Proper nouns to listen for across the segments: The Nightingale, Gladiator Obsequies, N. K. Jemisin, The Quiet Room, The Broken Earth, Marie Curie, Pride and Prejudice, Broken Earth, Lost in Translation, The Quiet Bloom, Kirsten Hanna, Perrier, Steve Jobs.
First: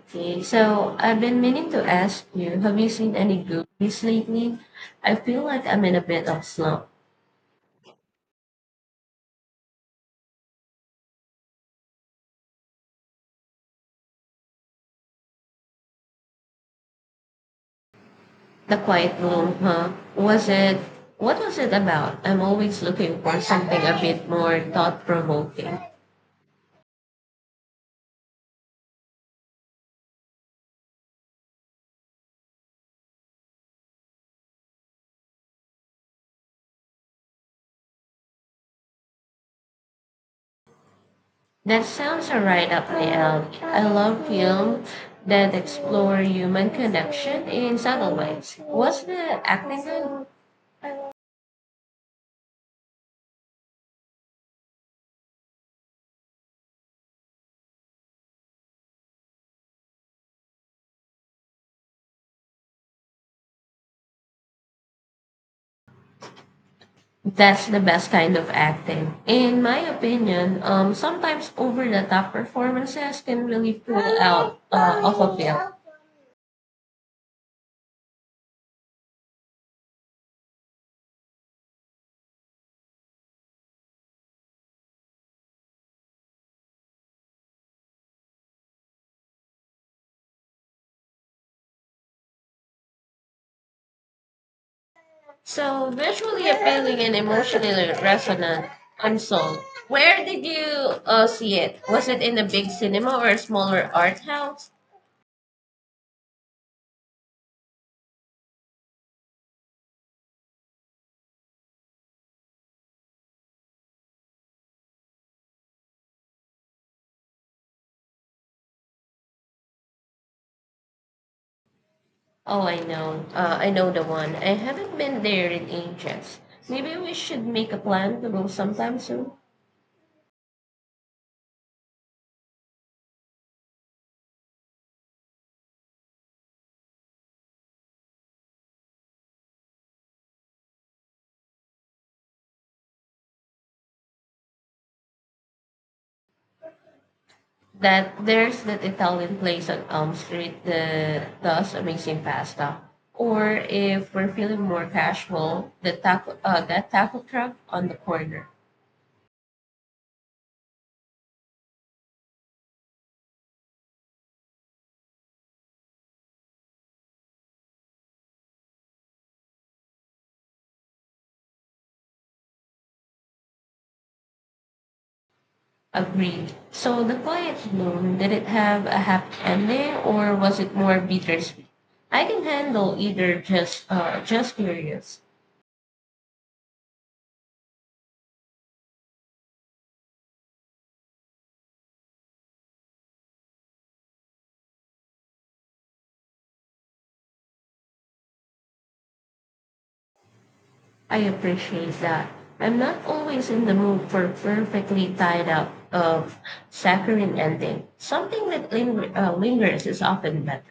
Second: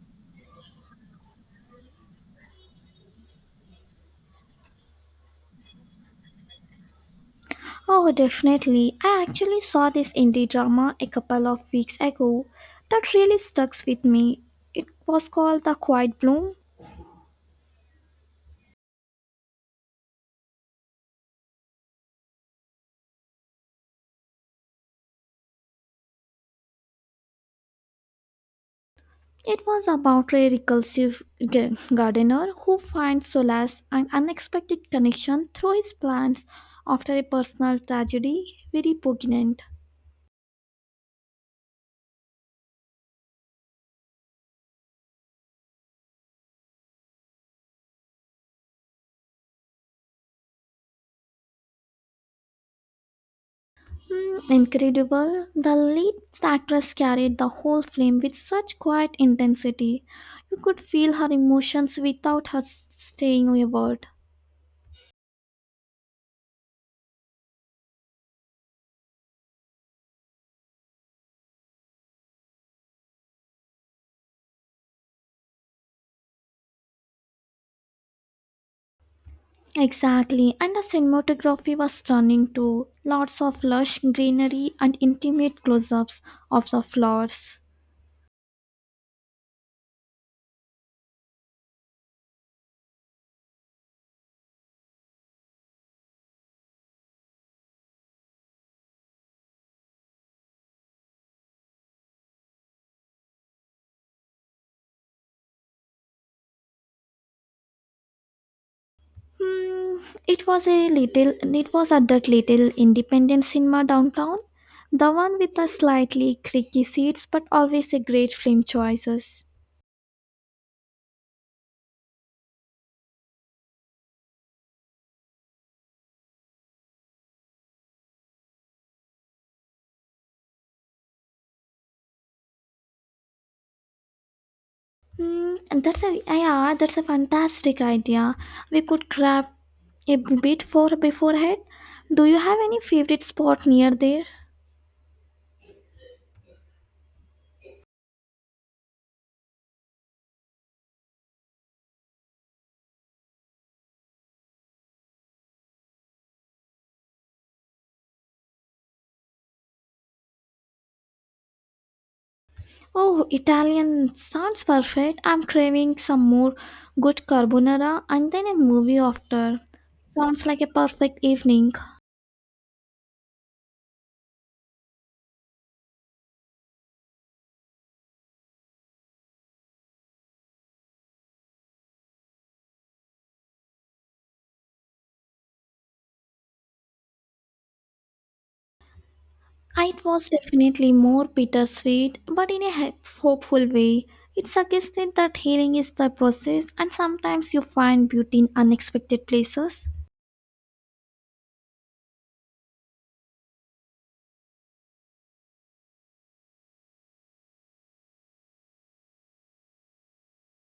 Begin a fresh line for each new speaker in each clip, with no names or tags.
Okay, so I've been meaning to ask you, have you seen any good movies lately? I feel like I'm in a bit of slump.
Oh, definitely. I actually saw this indie drama a couple of weeks ago that really stuck with me. It was called The Quiet Bloom.
The Quiet Room, huh? Was it? What was it about? I'm always looking for something a bit more thought-provoking.
It was about a reclusive gardener who finds solace and unexpected connection through his plants after a personal tragedy very poignant.
That sounds a right up my alley. I love films that explore human connection in subtle ways. Was the acting good?
Incredible. The lead actress carried the whole film with such quiet intensity. You could feel her emotions without her saying a word.
That's the best kind of acting. In my opinion, sometimes over the top performances can really pull out of a film.
Exactly, and the cinematography was stunning too. Lots of lush greenery and intimate close-ups of the flowers.
So, visually appealing and emotionally resonant, I'm sold. Where did you see it? Was it in a big cinema or a smaller art house?
Hmm, it was a little. It was at that little independent cinema downtown, the one with the slightly creaky seats, but always a great film choices.
Oh, I know. I know the one. I haven't been there in ages. Maybe we should make a plan to go sometime soon.
That's a Yeah, that's a fantastic idea. We could grab a bit for beforehand. Do you have any favorite spot near there?
That there's that Italian place on Elm Street that does amazing pasta. Or if we're feeling more casual, the taco that taco truck on the corner.
Oh, Italian sounds perfect. I'm craving some more good carbonara and then a movie after. Sounds like a perfect evening.
Agreed. So the quiet bloom, did it have a happy ending or was it more bittersweet? I can handle either, just curious.
It was definitely more bittersweet, but in a hopeful way. It suggested that healing is the process, and sometimes you find beauty in unexpected places.
I appreciate that. I'm not always in the mood for perfectly tied up of saccharine ending. Something that lingers is often better.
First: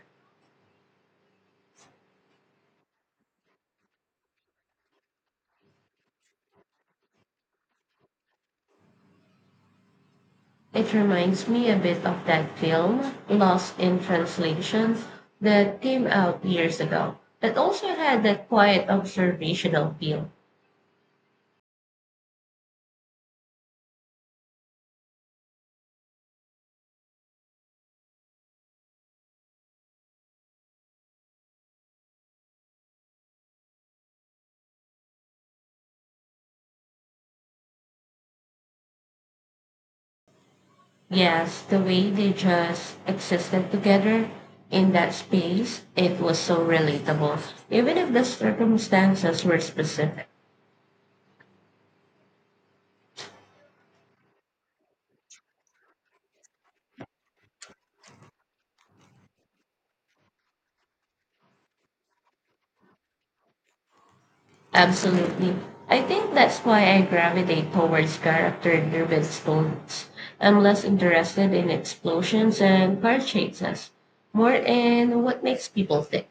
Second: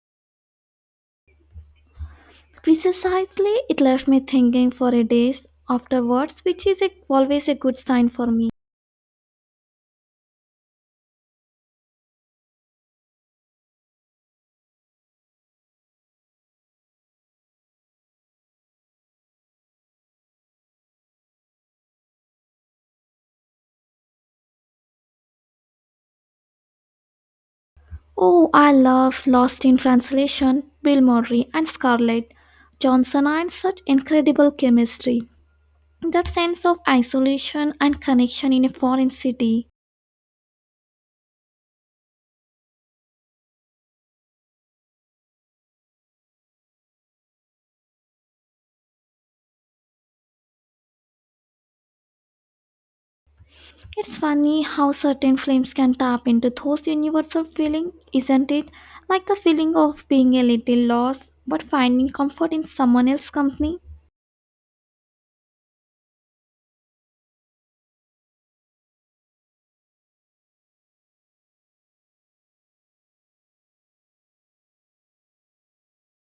Precisely, it left me thinking for a days afterwards, which is always a good sign for me.
It reminds me a bit of that film, Lost in Translation, that came out years ago. That also had that quiet observational feel.
Oh, I love Lost in Translation, Bill Murray and Scarlett Johnson, and such incredible chemistry. That sense of isolation and connection in a foreign city.
Yes, the way they just existed together in that space, it was so relatable, even if the circumstances were specific.
It's funny how certain films can tap into those universal feelings, isn't it? Like the feeling of being a little lost but finding comfort in someone else's company.
Absolutely. I think that's why I gravitate towards character driven stories. I'm less interested in explosions and car chases, more in what makes people think.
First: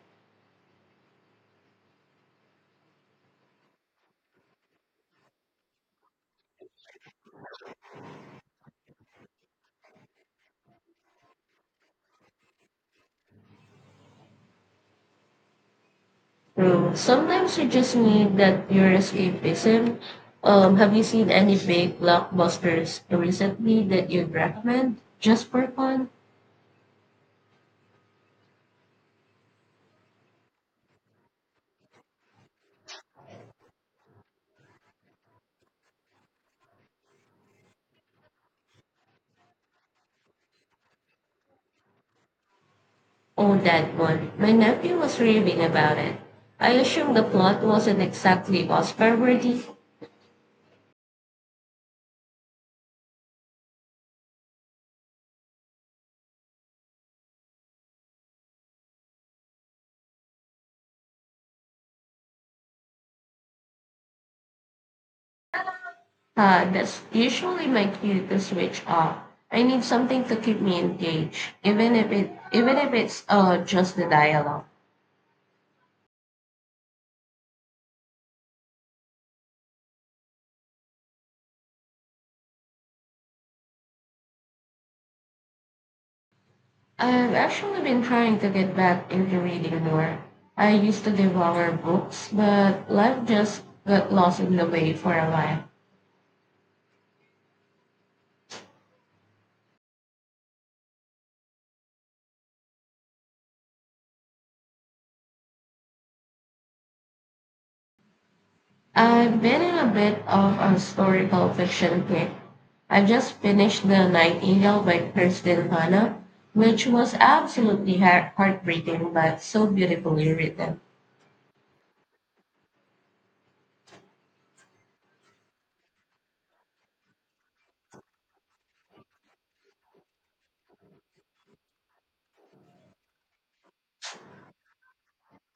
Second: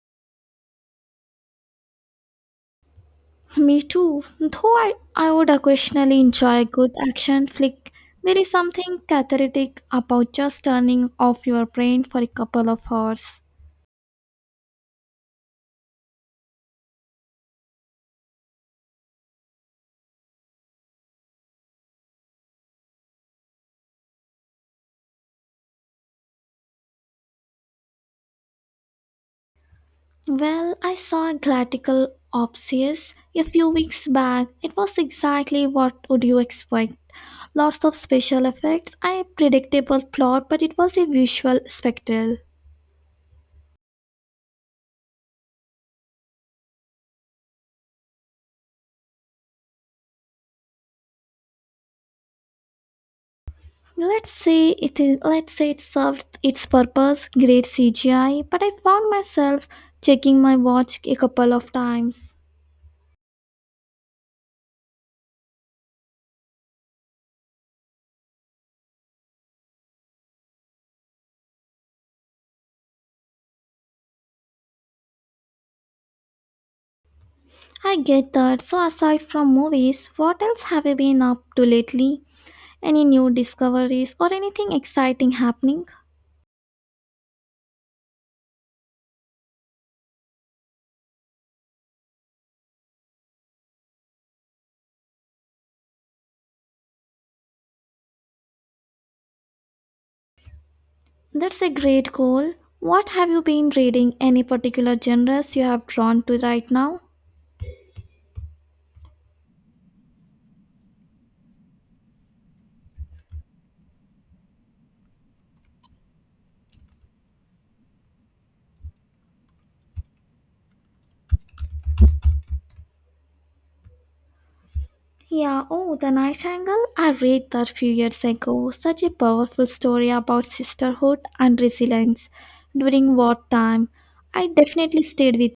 Me too. Though I would occasionally enjoy a good action flick, there is something cathartic about just turning off your brain for a couple of hours.
Mm, sometimes you just need that pure escapism. Have you seen any big blockbusters recently that you'd recommend just for fun?
Well, I saw Gladiator Obsequies a few weeks back. It was exactly what would you expect. Lots of special effects, a predictable plot, but it was a visual spectacle.
Oh, that one. My nephew was raving about it. I assume the plot wasn't exactly Oscar worthy.
Let's say it served its purpose, great CGI, but I found myself checking my watch a couple of times.
That's usually my cue to switch off. I need something to keep me engaged, even if it's just the dialogue.
I get that. So aside from movies, what else have you been up to lately? Any new discoveries or anything exciting happening?
I've actually been trying to get back into reading more. I used to devour books, but life just got lost in the way for a while.
That's a great goal. What have you been reading? Any particular genres you have drawn to right now?
I've been in a bit of a historical fiction kick. I just finished The Nightingale by Kirsten Hanna, which was absolutely heartbreaking but so beautifully written.
Yeah, oh, The Nightingale. I read that few years ago. Such a powerful story about sisterhood and resilience during wartime. I definitely stayed with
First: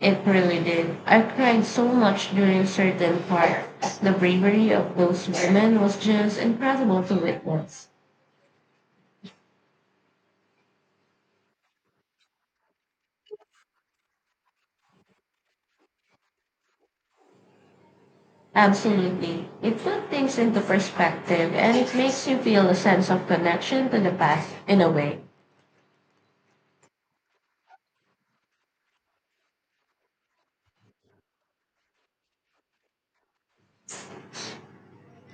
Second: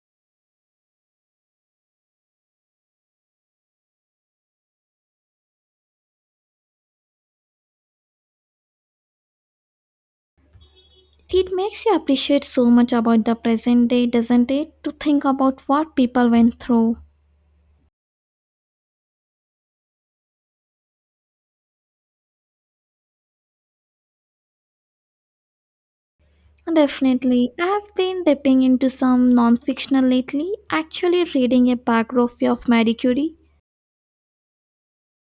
It really did. I cried so much during certain parts. The bravery of those women was just incredible to witness.
it. Makes you appreciate so much about the present day, doesn't it? To think about what people went through.
Absolutely. It put things into perspective and it makes you feel a sense of connection to the past in a way.
Definitely. I have been dipping into some non fictional lately, actually reading a biography of Marie Curie.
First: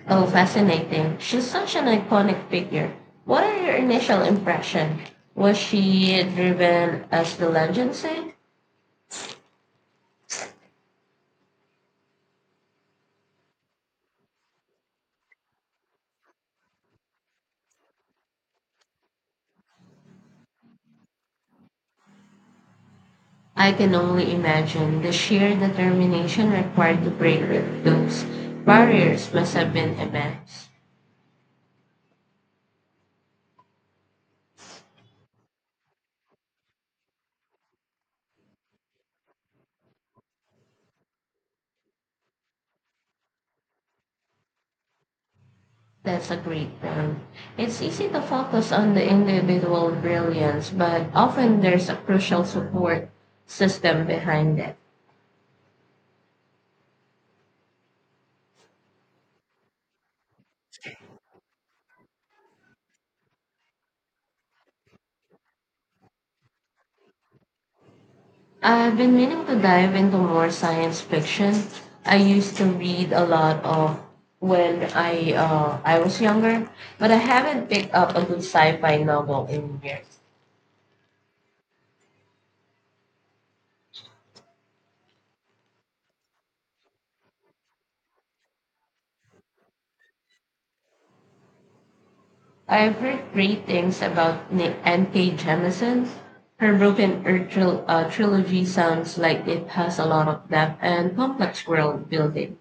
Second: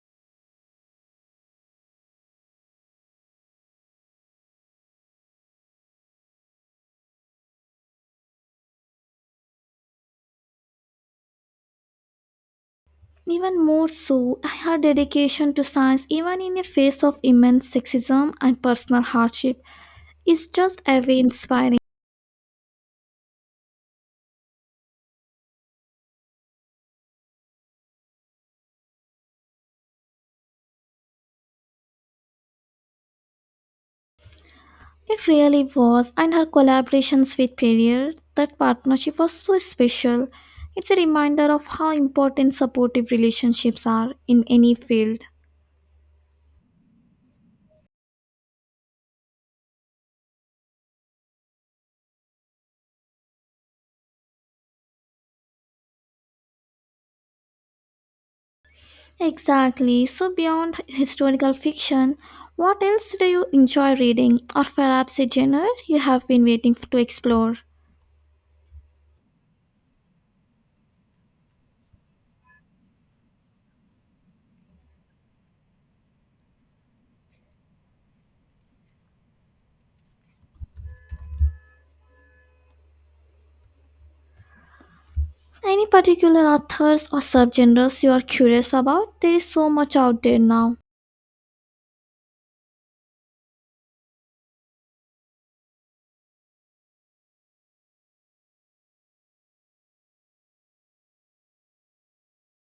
Oh, fascinating. She's such an iconic figure. What are your initial impression? Was she driven as the legends say?
Even more so, her dedication to science, even in the face of immense sexism and personal hardship, is just very inspiring.
I can only imagine the sheer determination required to break those barriers must have been immense.
It really was, and her collaborations with Perrier, that partnership was so special. It's a reminder of how important supportive relationships are in any field.
That's a great point. It's easy to focus on the individual brilliance, but often there's a crucial support system behind it.
Exactly. So, beyond historical fiction, what else do you enjoy reading, or perhaps a genre you have been waiting to explore?
I've been meaning to dive into more science fiction. I used to read a lot of when I was younger, but I haven't picked up a good sci-fi novel in years.
Any particular authors or subgenres you are curious about? There is so much out there now.
I've heard great things about N. K. Jemisin. Her Broken Earth trilogy sounds like it has a lot of depth and complex world building.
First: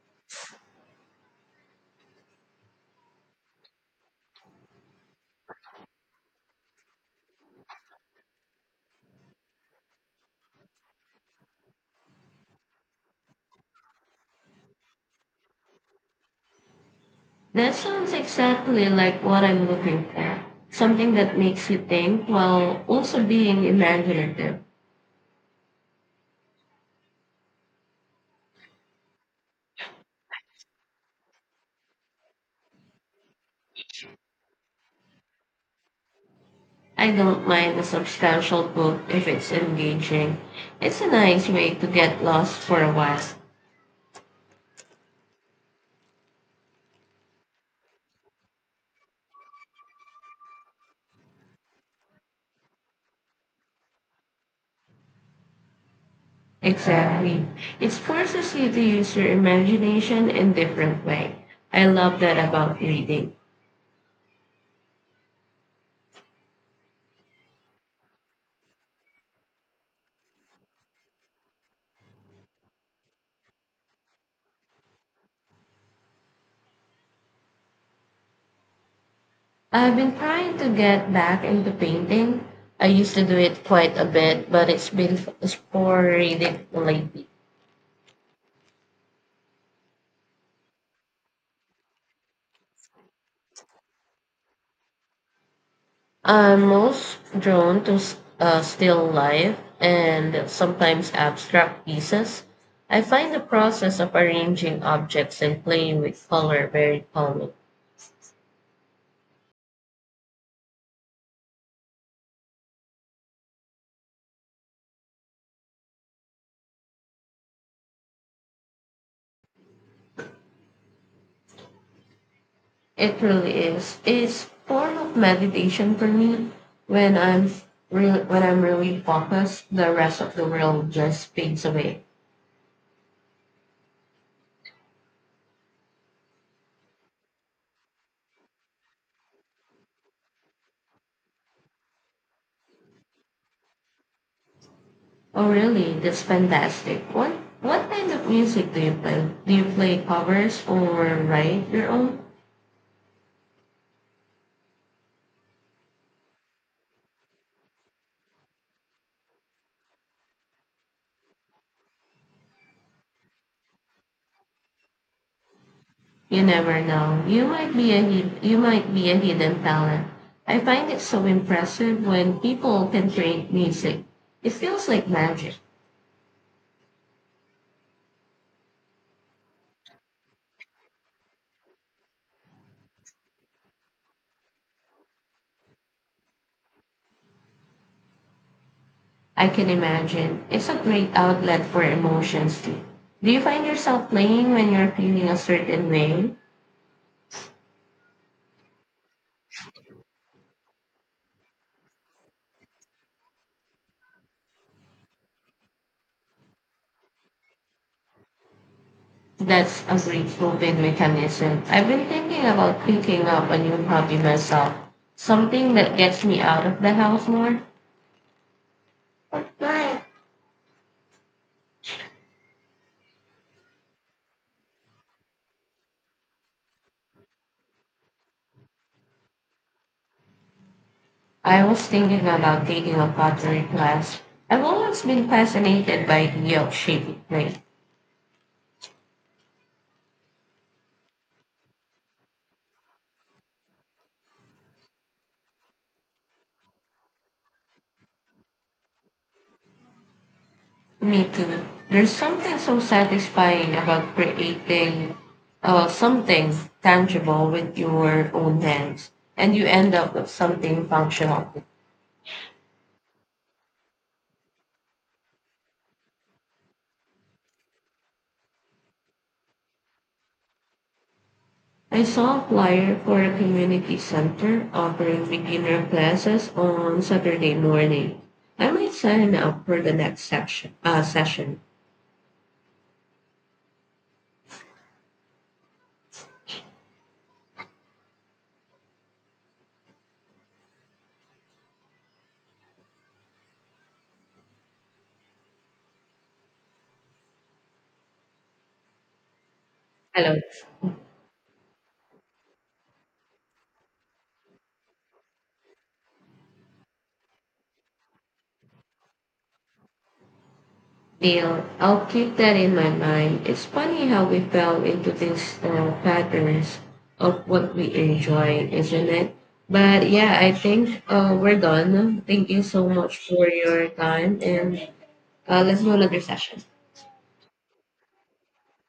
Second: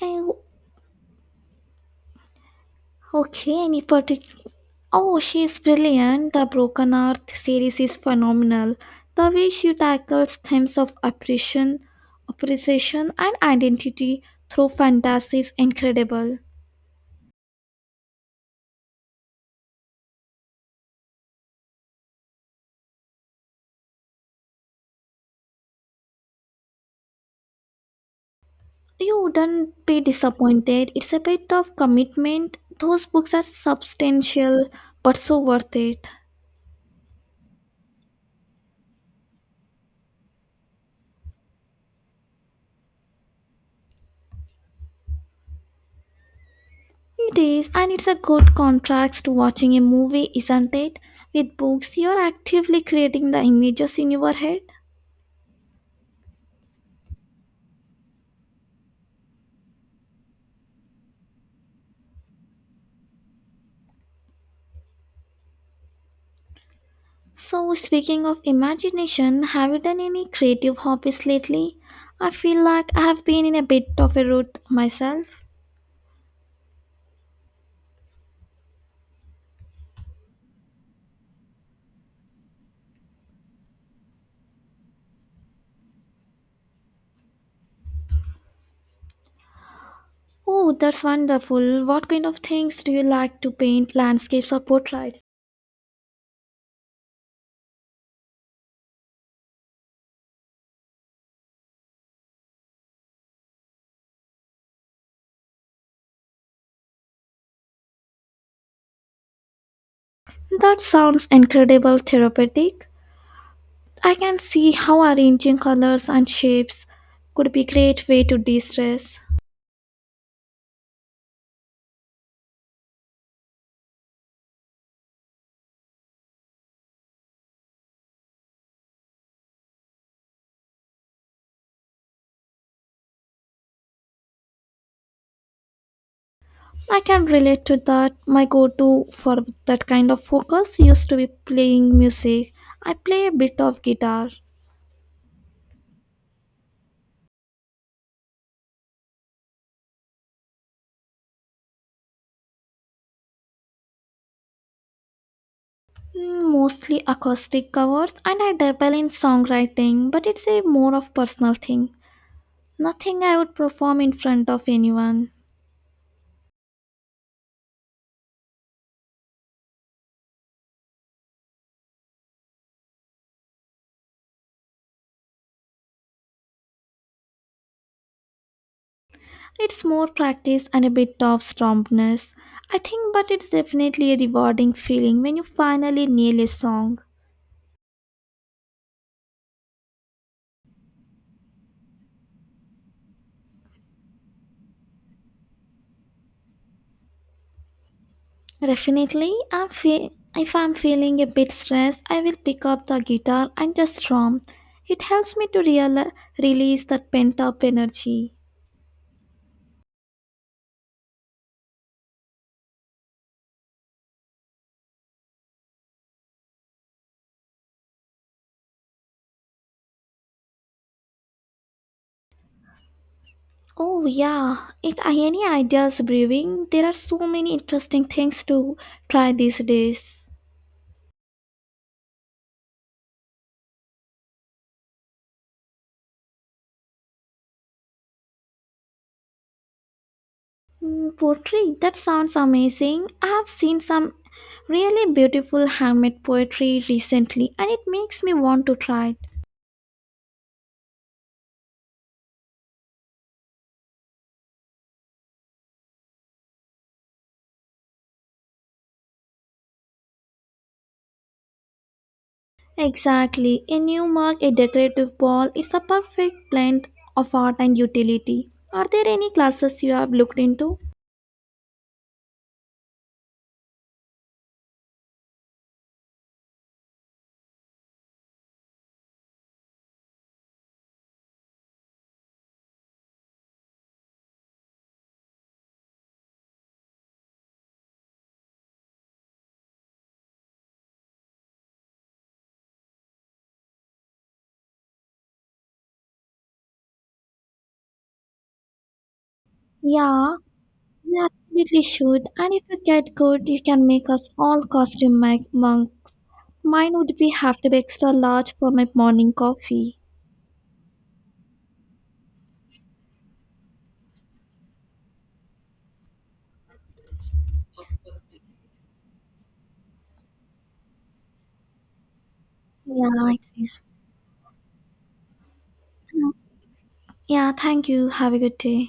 Oh, okay, any particular? Oh, she is brilliant. The Broken Earth series is phenomenal. The way she tackles themes of oppression, appreciation, and identity through fantasy is incredible.
That sounds exactly like what I'm looking for. Something that makes you think while also being imaginative.
You wouldn't be disappointed. It's a bit of commitment. Those books are substantial, but so worth it.
I don't mind a substantial book if it's engaging. It's a nice way to get lost for a while.
It is, and it's a good contrast to watching a movie, isn't it? With books, you're actively creating the images in your head.
Exactly. It forces you to use your imagination in different way. I love that about reading.
So, speaking of imagination, have you done any creative hobbies lately? I feel like I have been in a bit of a rut myself.
I've been trying to get back into painting. I used to do it quite a bit, but it's been sporadic lately.
Oh, that's wonderful. What kind of things do you like to paint, landscapes or portraits?
I'm most drawn to still life and sometimes abstract pieces. I find the process of arranging objects and playing with color very calming.
That sounds incredible therapeutic. I can see how arranging colors and shapes could be a great way to de-stress.
It really is. It's form of meditation for me. When I'm when I'm really focused, the rest of the world just fades away.
I can relate to that. My go-to for that kind of focus used to be playing music. I play a bit of guitar.
Oh, really? That's fantastic. What kind of music do you play? Do you play covers or write your own?
Mostly acoustic covers, and I dabble in songwriting, but it's a more of personal thing. Nothing I would perform in front of anyone.
You never know. You might be a hidden talent. I find it so impressive when people can create music. It feels like magic.
It's more practice and a bit of strumness, I think, but it's definitely a rewarding feeling when you finally nail a song.
I can imagine. It's a great outlet for emotions too. Do you find yourself playing when you're feeling a certain way?
Definitely, if I'm feeling a bit stressed, I will pick up the guitar and just strum. It helps me to release that pent up energy.
That's a great coping mechanism. I've been thinking about picking up a new hobby myself, something that gets me out of the house more. Right.
Oh, yeah. If any ideas brewing, there are so many interesting things to try these days.
I was thinking about taking a pottery class. I've always been fascinated by the of shaping clay.
Pottery, that sounds amazing. I have seen some really beautiful handmade poetry recently, and it makes me want to try it.
Me too. There's something so satisfying about creating something tangible with your own hands, and you end up with something functional.
Exactly. In Newmark, a decorative ball is a perfect blend of art and utility. Are there any classes you have looked into?
I saw a flyer for a community center offering beginner classes on Saturday morning. I might sign up for the next session. Hello.
Yeah, you absolutely should. And if you get good, you can make us all costume monk. Mine would be have to be extra large for my morning coffee.
Deal. I'll keep that in my mind. It's funny how we fell into these patterns of what we enjoy, isn't it? But yeah, I think we're done. Thank you so much
Yeah, it
for
is.
your time, and let's do another session.
Yeah, thank you. Have a good day.